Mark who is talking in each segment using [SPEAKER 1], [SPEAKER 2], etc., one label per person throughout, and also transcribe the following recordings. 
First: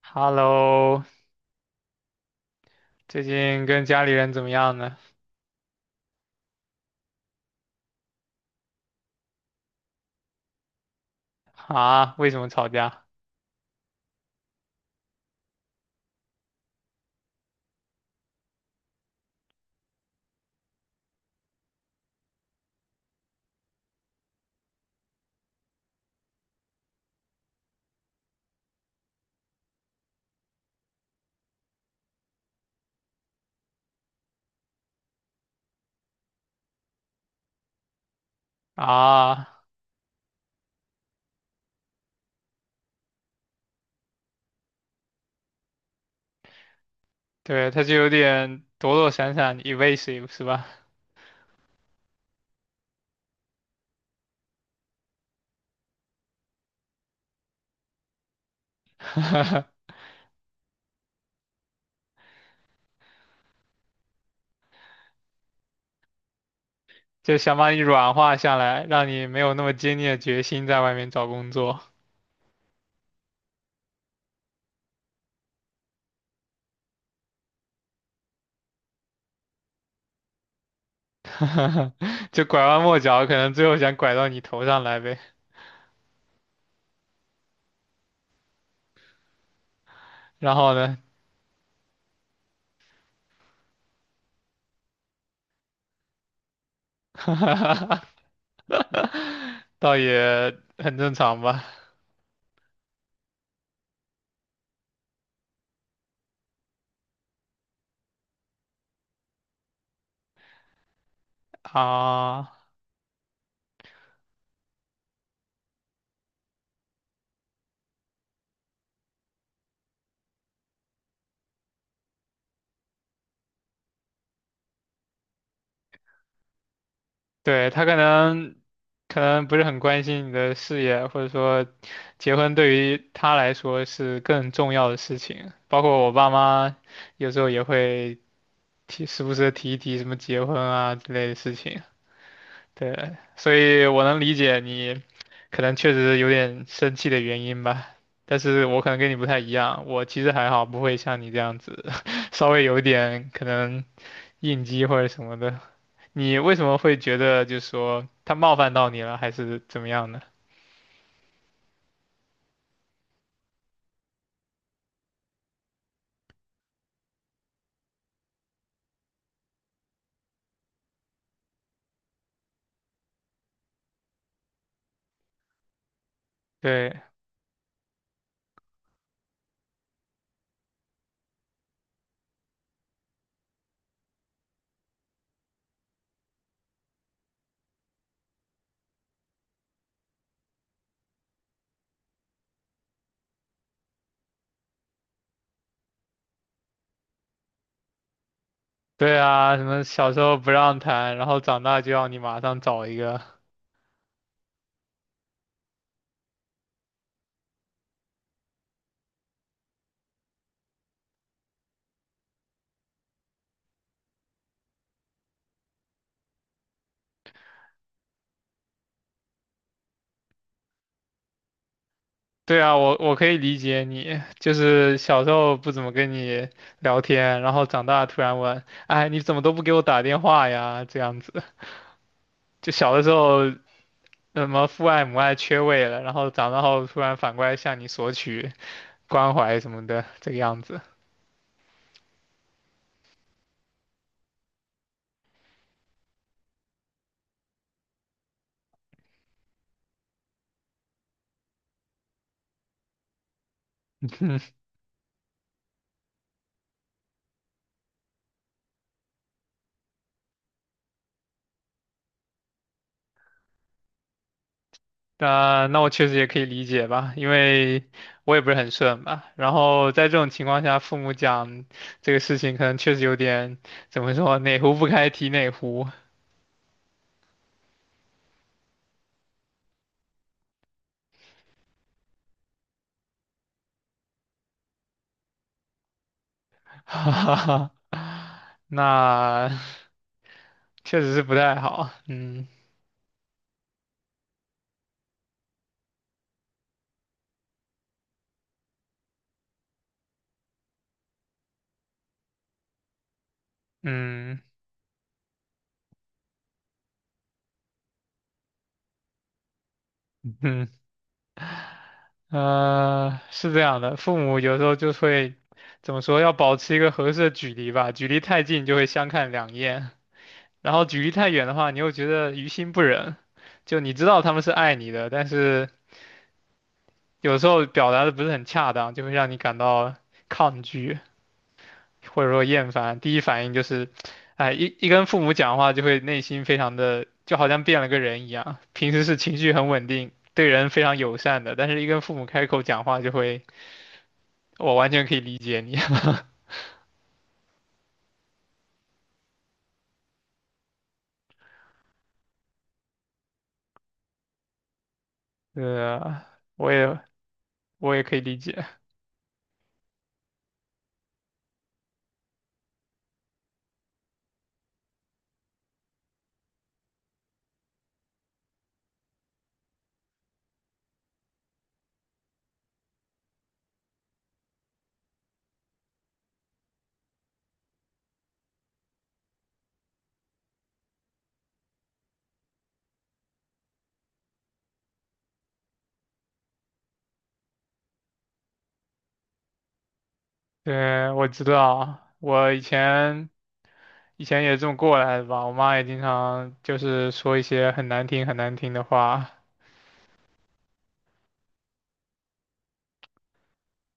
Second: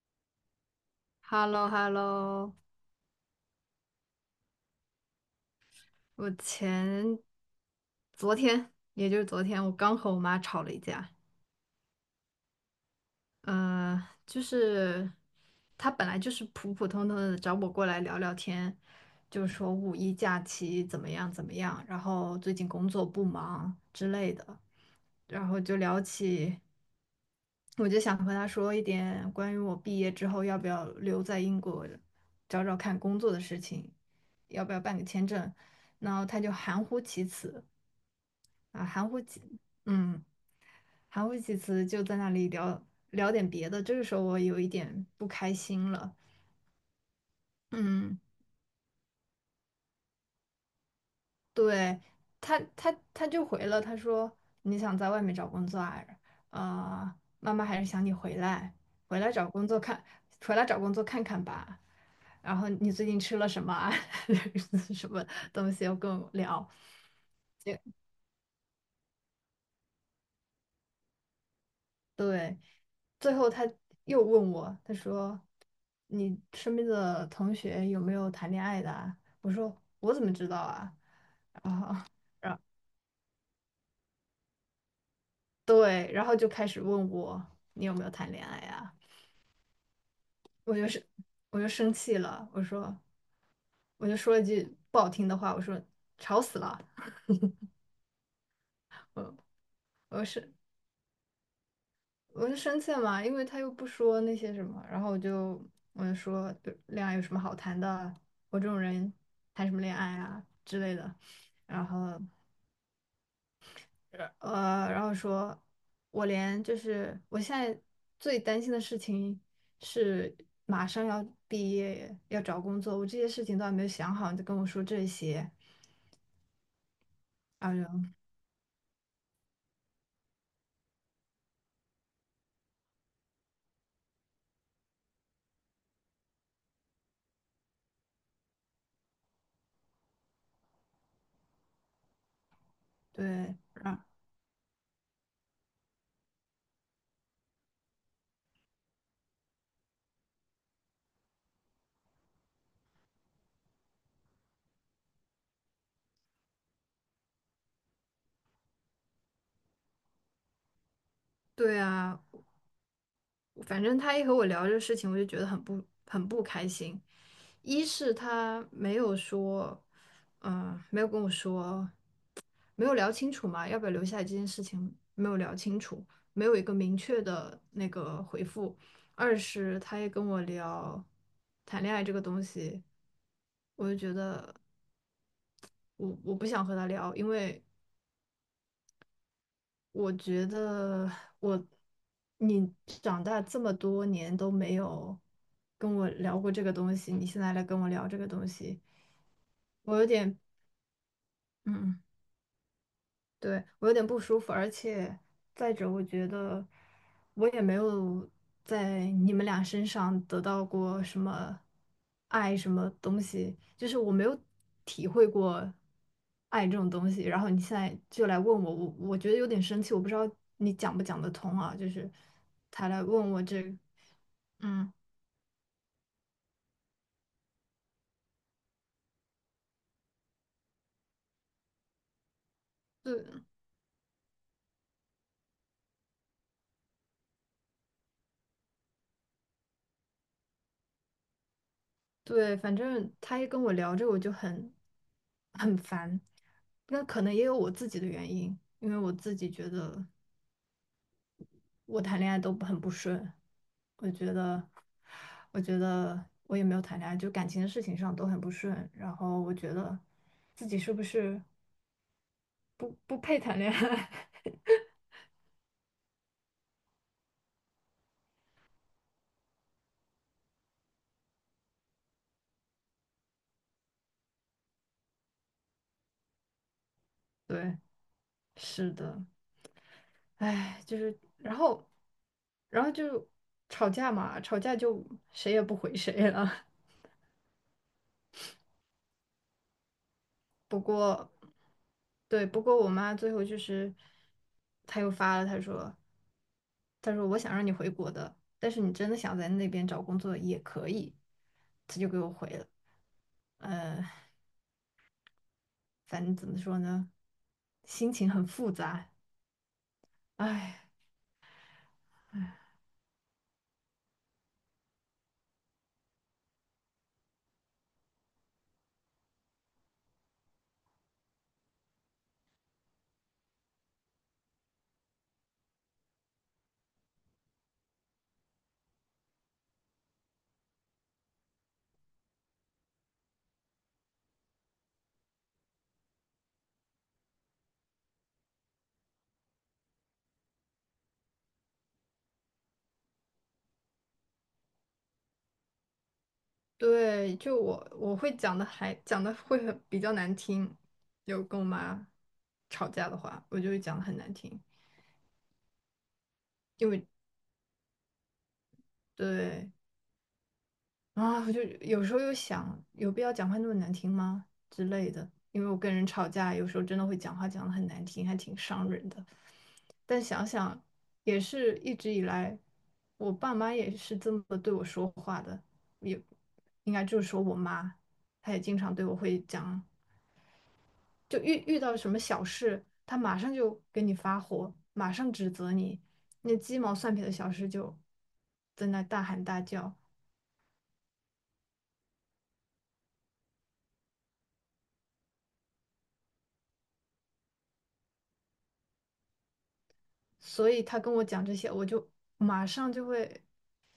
[SPEAKER 1] Hello，
[SPEAKER 2] h e l l o h e l l o
[SPEAKER 1] 最近跟家里人怎么样呢？
[SPEAKER 2] 我前昨天，也就是昨天，我刚和我妈吵了一架。
[SPEAKER 1] 啊，为什么吵架？
[SPEAKER 2] 呃，就是她本来就是普普通通的找我过来聊聊天，就说五一假期怎么样怎么样，然后最近工作不忙之类的，然后就聊起，我就想和她说一点关于我毕业之后要不要留在英国找找看工作的事情，要不要办个签证，然后她就含糊其辞。啊，含糊其
[SPEAKER 1] 啊，
[SPEAKER 2] 嗯，含糊其辞，就在那里聊点别的。这个时候我有一点不开心了。
[SPEAKER 1] 对，他就有
[SPEAKER 2] 嗯，
[SPEAKER 1] 点躲躲闪闪，evasive 是吧？
[SPEAKER 2] 对，他就回了，他说你想在外面找工作啊？妈妈还是想你回来，回来找工作 看，回来找工作看看吧。然后你最近吃了什么啊？什么东西要跟我聊？
[SPEAKER 1] 就想把你
[SPEAKER 2] 结
[SPEAKER 1] 软化下来，让你没有那么坚定的决心在外面找工作，
[SPEAKER 2] 对，最后他又问我，他说：“你身边的同学有没有谈恋爱的啊？”我说：“我怎么知道啊？”然后，
[SPEAKER 1] 就
[SPEAKER 2] 然后
[SPEAKER 1] 拐弯抹角，可能最后想拐到你头上来呗。
[SPEAKER 2] 对，然后就开始问我你有没有谈恋爱啊？
[SPEAKER 1] 然后
[SPEAKER 2] 我就
[SPEAKER 1] 呢，
[SPEAKER 2] 是我就生气了，我说我就说了一句不好听的话，我说吵死了，我
[SPEAKER 1] 倒
[SPEAKER 2] 我是
[SPEAKER 1] 也很正常吧。
[SPEAKER 2] 我就生气了嘛，因为他又不说那些什么，然后我就说就恋爱有什么好谈的？我这种人谈什么恋爱啊之类的。然后
[SPEAKER 1] 啊，
[SPEAKER 2] 然后说，就是我现在最担心的事情是马上要毕业，要找工作，我这些事情都还没有想好，你就跟我说这些
[SPEAKER 1] 对，他可
[SPEAKER 2] 啊，
[SPEAKER 1] 能可能不是很关心你的事业，或者说结婚对于他来说是更重要的事情。包括我爸妈有时候也会提，时不时的提一提什么结婚啊之类的事情。对，所
[SPEAKER 2] 对，
[SPEAKER 1] 以我
[SPEAKER 2] 啊，
[SPEAKER 1] 能理解你可能确实有点生气的原因吧。但是我可能跟你不太一样，我其实还好，不会像你这样子，稍微有一点可能应激或者什么的。你为什么会觉得就是说他冒犯到你了，还是怎么样呢？
[SPEAKER 2] 对啊，反正他一和我聊这个事情，我就觉得很不开心。一是他没有说，没有跟我说，没有聊清楚嘛，要不要留下来这件事情没有聊清楚，没有一个明
[SPEAKER 1] 对
[SPEAKER 2] 确的那个回复。二是他也跟我聊谈恋爱这个东西，我就觉得我不想和他聊，因为我觉得我，你长大这么多年都没有跟我聊过这个东西，你现在来跟我聊这个东西，
[SPEAKER 1] 对啊，什么
[SPEAKER 2] 我有
[SPEAKER 1] 小时
[SPEAKER 2] 点，
[SPEAKER 1] 候不让谈，然后长大就
[SPEAKER 2] 嗯
[SPEAKER 1] 要你马上找一个。
[SPEAKER 2] 对，我有点不舒服，而且再者，我觉得我也没有在你们俩身上得到过什么爱，什么东西，就是我没有体会过爱这种东西。然后你现在就来问我，我觉得有点生气，我不知道你讲不讲得通啊，就是
[SPEAKER 1] 对啊，
[SPEAKER 2] 他
[SPEAKER 1] 我
[SPEAKER 2] 来
[SPEAKER 1] 我可
[SPEAKER 2] 问
[SPEAKER 1] 以
[SPEAKER 2] 我
[SPEAKER 1] 理
[SPEAKER 2] 这个
[SPEAKER 1] 解你，就
[SPEAKER 2] 嗯，
[SPEAKER 1] 是小时候不怎么跟你聊天，然后长大突然问，哎，你怎么都不给我打电话呀？这样子，就小的时
[SPEAKER 2] 对
[SPEAKER 1] 候什么父爱母爱缺位了，然后长大后突然反过来向你索取关怀什么的，这个样子。
[SPEAKER 2] 对，反正他一跟我聊这个，我就很烦。那可能也有我自己的原因，因为我自己觉得。我谈恋爱都很不顺，我觉 得，我觉得我也没有谈恋爱，就感情的事情上都很不顺。然后我觉得自己是不是不配谈恋爱？
[SPEAKER 1] 那我确实也可以理解吧，因为我也不是很顺吧。然后在这种情况下，父母讲这个事情，可能确实有点怎么说，哪壶不开提哪壶，
[SPEAKER 2] 对，是的，唉，就是，然后，然后就吵架嘛，吵架就谁也不回谁了。
[SPEAKER 1] 哈哈哈。那
[SPEAKER 2] 不
[SPEAKER 1] 确实是
[SPEAKER 2] 过，
[SPEAKER 1] 不太好。
[SPEAKER 2] 对，
[SPEAKER 1] 嗯
[SPEAKER 2] 不过我妈最后就是，她又发了，她说。他说我想让你回国的，但是你真的想在那边找工作也可以。他就给我回了，呃，
[SPEAKER 1] 嗯
[SPEAKER 2] 反正怎么说呢，心情很复杂，
[SPEAKER 1] 嗯，
[SPEAKER 2] 唉。
[SPEAKER 1] 是这样的，父母有时候就会怎么说，要保持一个合适的距离吧，距离太近就会相看两厌，然后距离太远的话，你又觉得于心不忍。就你知道他们是爱你的，但是有时候表达的不是很恰当，就会让你感到抗拒或者说厌烦。第一反应就是，哎，一跟父母讲话就会内心非常的，就好像变了个人一样。平时是情绪很稳定，对人非常友善的，但是一跟父母开口讲话就会，我完全可以理解你。
[SPEAKER 2] 对，就我会讲的还讲的会很比较难听，有跟我妈吵架的话，我就会讲的很难听，
[SPEAKER 1] 对啊，我
[SPEAKER 2] 因
[SPEAKER 1] 也
[SPEAKER 2] 为
[SPEAKER 1] 我也可以理解。
[SPEAKER 2] 对啊，我就有时候又想，有必要讲话那么难听吗之类的，因为我跟人吵架，有时候真的会讲话讲的很难听，还挺伤人的。但想想也是一直以来，我爸妈也是这么对我说话的，也应该就是说我妈，她也经常对我会讲，就遇到什么小事，她马上就给你发火，马上指责你，那鸡毛蒜皮的小事就在那大喊大叫，
[SPEAKER 1] 对，我知道，我以前也这么过来的吧。我妈也经常就是说一些很难听很难听的话。
[SPEAKER 2] 所以她跟我讲这些，我就马上就会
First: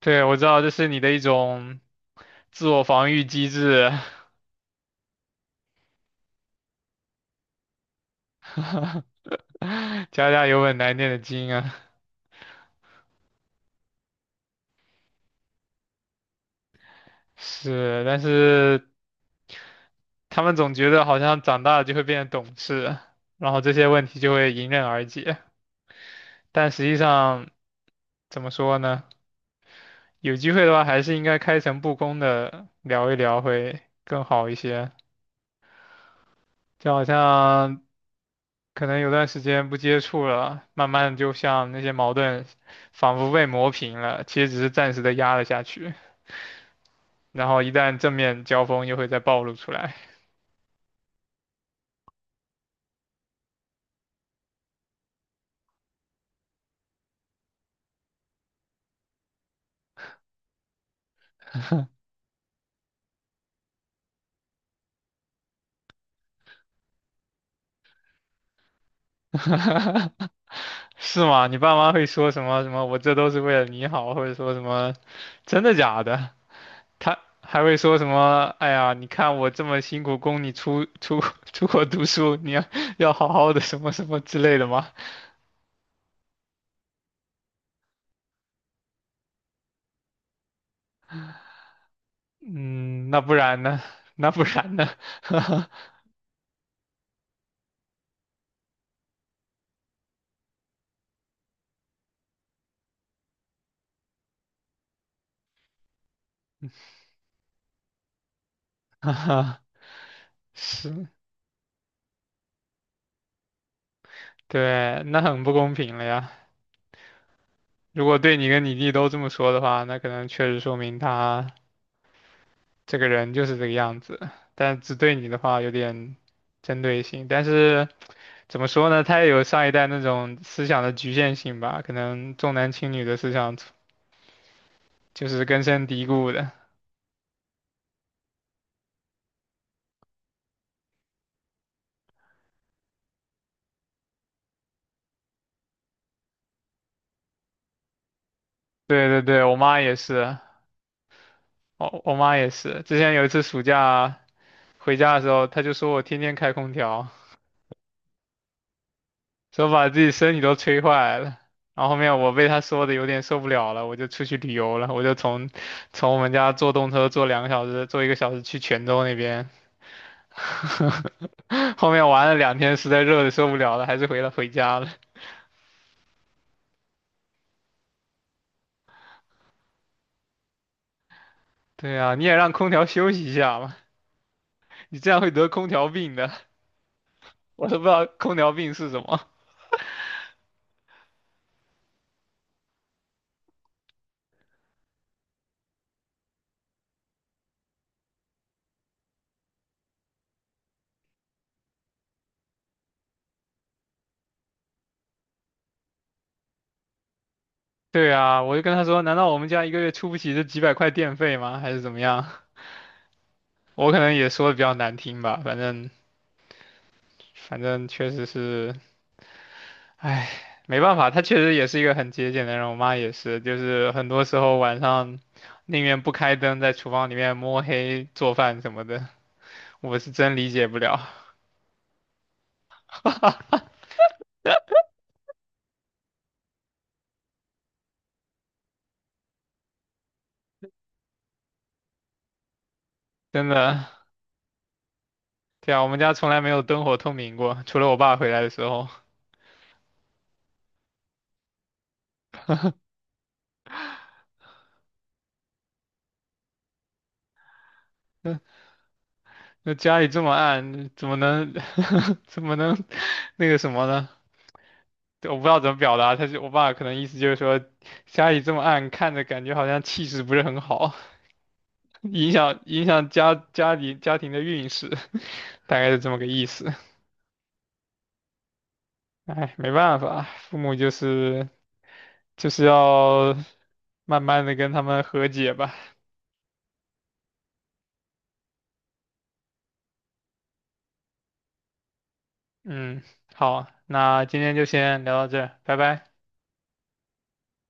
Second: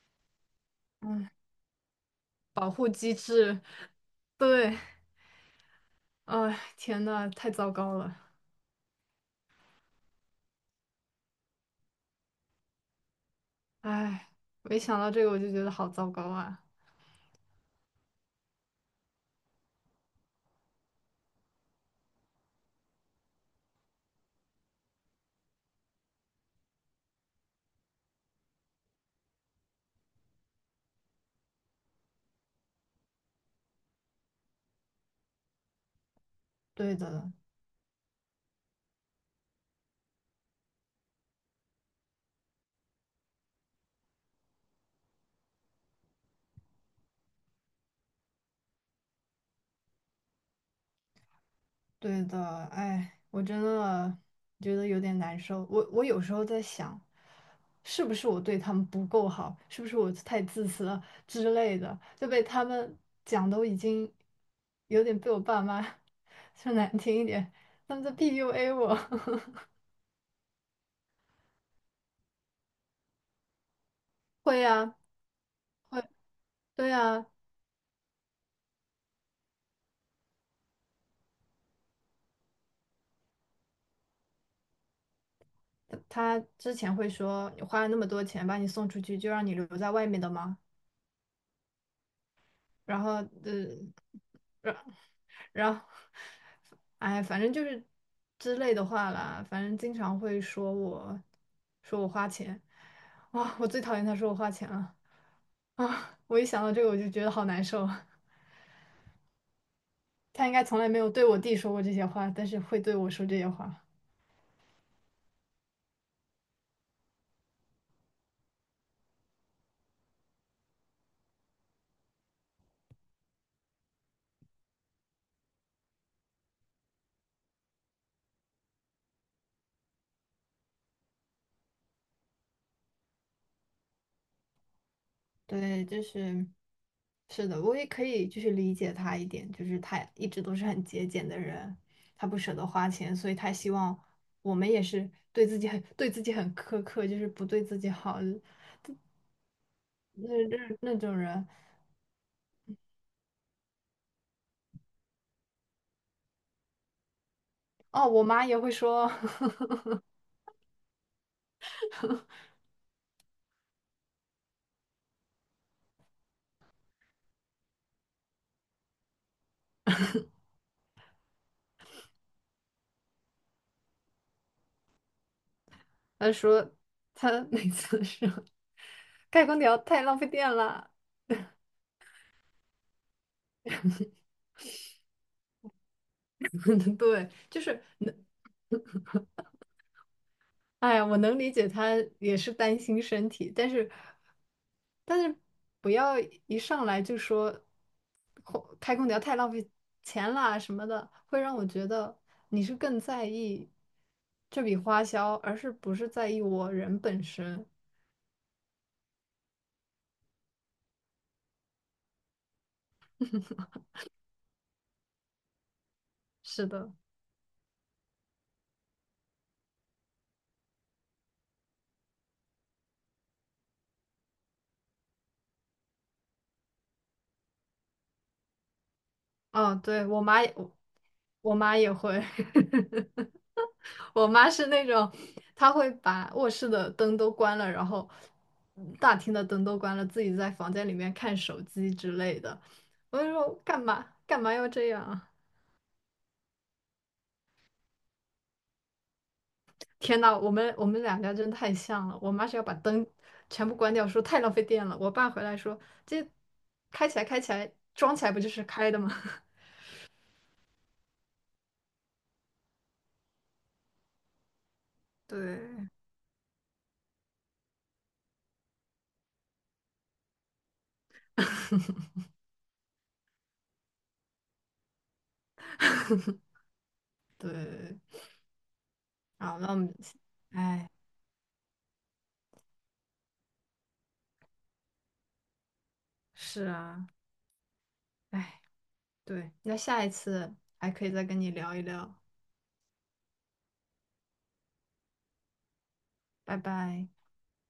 [SPEAKER 1] 对，我知道这是你的一种自
[SPEAKER 2] 保
[SPEAKER 1] 我
[SPEAKER 2] 护
[SPEAKER 1] 防
[SPEAKER 2] 机
[SPEAKER 1] 御机
[SPEAKER 2] 制，
[SPEAKER 1] 制，
[SPEAKER 2] 对，哎，天呐，太糟糕了，
[SPEAKER 1] 家家有本难念的经啊。
[SPEAKER 2] 哎，没想到这个我就觉得好糟糕啊。
[SPEAKER 1] 是，但是他们总觉得好像长大了就会变得懂事，然后这些问题就会迎刃而解。但实际上，怎么说呢？有机会的话，还是应该开诚布公的聊一聊会更好一些。就
[SPEAKER 2] 对
[SPEAKER 1] 好
[SPEAKER 2] 的，
[SPEAKER 1] 像可能有段时间不接触了，慢慢就像那些矛盾，仿佛被磨平了，其实只是暂时的压了下去，然后一旦正面交锋又会再暴露出来，
[SPEAKER 2] 对的，哎，我真的觉得有点难受。我有时候在想，是不是我对他们不够好，是不是我太自私了之类的，就被他们讲都已经有点被我爸妈 说难听一点，他们在 PUA 我。
[SPEAKER 1] 是吗？你爸妈会说什么什么？我这都是为了你好，或者说
[SPEAKER 2] 会
[SPEAKER 1] 什么，
[SPEAKER 2] 呀，
[SPEAKER 1] 真的假的？
[SPEAKER 2] 对
[SPEAKER 1] 他
[SPEAKER 2] 呀，
[SPEAKER 1] 还会说什么？哎呀，你看我这么辛苦供你出 出国读书，你要好好的什么什么之类的吗？
[SPEAKER 2] 他之前会说你花了那么多钱把你送出去，就让你留在外面的吗？然
[SPEAKER 1] 嗯，
[SPEAKER 2] 后，
[SPEAKER 1] 那不然
[SPEAKER 2] 呃，
[SPEAKER 1] 呢？那不然呢？
[SPEAKER 2] 然后，哎，反正就是之类的话啦，反正经常会说我，说我花钱，啊，我最讨厌他说我花钱了啊！我一想到这个我就觉得好难受。他应该从来没有
[SPEAKER 1] 是，
[SPEAKER 2] 对我弟说过这些话，但是会对我说这些话。
[SPEAKER 1] 对，那很不公平了呀。如果对你跟你弟都这么说的话，那可能确实说明他这个人就是这个样子，但只对你的话有点针对性。但是怎么说呢，他也有上一代那种思想的局限性吧，可能重男轻女的思想就是根
[SPEAKER 2] 对，
[SPEAKER 1] 深
[SPEAKER 2] 就
[SPEAKER 1] 蒂固
[SPEAKER 2] 是，
[SPEAKER 1] 的。
[SPEAKER 2] 是的，我也可以就是理解他一点，就是他一直都是很节俭的人，他不舍得花钱，所以他希望我们也是对自己很苛刻，就是不对自己好，
[SPEAKER 1] 对对对，我妈也是，
[SPEAKER 2] 那种人
[SPEAKER 1] 我妈也是。之前有一次暑假回家的时候，她就说我天天开空调。
[SPEAKER 2] 哦，我妈也会说，
[SPEAKER 1] 说把自己身体都吹坏了。然后后面我被他说的有点受不了了，我就出去旅游了，我就从我们家坐动车坐两个小时，坐一个小时去泉州那边。后面玩了两天，实在热的受不了了，还是回家了。
[SPEAKER 2] 她说她 每次说开空调太浪费电了。
[SPEAKER 1] 对啊，你也让空调休息一下嘛，你这样会得空调病的。
[SPEAKER 2] 对，就
[SPEAKER 1] 我都
[SPEAKER 2] 是
[SPEAKER 1] 不知道
[SPEAKER 2] 能，
[SPEAKER 1] 空调病是什么。
[SPEAKER 2] 哎呀，我能理解她也是担心身体，但是但是不要一上来就说开空调太浪费钱啦什么的，会让我觉得你是更在意这笔花销，而是不是在意我人本身。
[SPEAKER 1] 对啊，我就跟他说，难道我们家一个月出不起这几百块电费吗？还是怎么样？我可能也说的比较难听吧，反正
[SPEAKER 2] 是的。
[SPEAKER 1] 反正确实是。唉，没办法，他确实也是一个很节俭的人。我妈也是，就是很多时候晚上宁愿不开灯，在厨房里面摸黑做饭什么的，
[SPEAKER 2] 嗯，
[SPEAKER 1] 我
[SPEAKER 2] 对，
[SPEAKER 1] 是真理解不了。
[SPEAKER 2] 我妈也会，我妈是那种，她会把卧室的灯都关了，然后大厅的灯都关了，自己在房间里面看手机之类的。我就
[SPEAKER 1] 真
[SPEAKER 2] 说
[SPEAKER 1] 的，
[SPEAKER 2] 干嘛要这样啊？
[SPEAKER 1] 对啊，我们家从来没有灯火通明过，除了我爸回来的时候。
[SPEAKER 2] 天呐，我们两家真太像了。我妈是要把灯全部关掉，说太浪费电了。我爸回来说这开起来开起来，装起来不就是开的吗？
[SPEAKER 1] 那家里这么暗，怎么能 怎么能那个什么呢？我不知
[SPEAKER 2] 对，
[SPEAKER 1] 道怎么表达，他就我爸可能意思就是说，家里这么暗，看着感觉好像气势不是很好。影响家里家庭的运势，大概是这么个意思。
[SPEAKER 2] 对，
[SPEAKER 1] 哎，
[SPEAKER 2] 啊，
[SPEAKER 1] 没
[SPEAKER 2] 那我们
[SPEAKER 1] 办法，父母就是要慢慢的跟他们和解吧。
[SPEAKER 2] 是啊，哎，对，那下一次还可以再跟你聊一聊，
[SPEAKER 1] 嗯，好，那今天就先聊到这儿，拜拜。
[SPEAKER 2] 拜拜。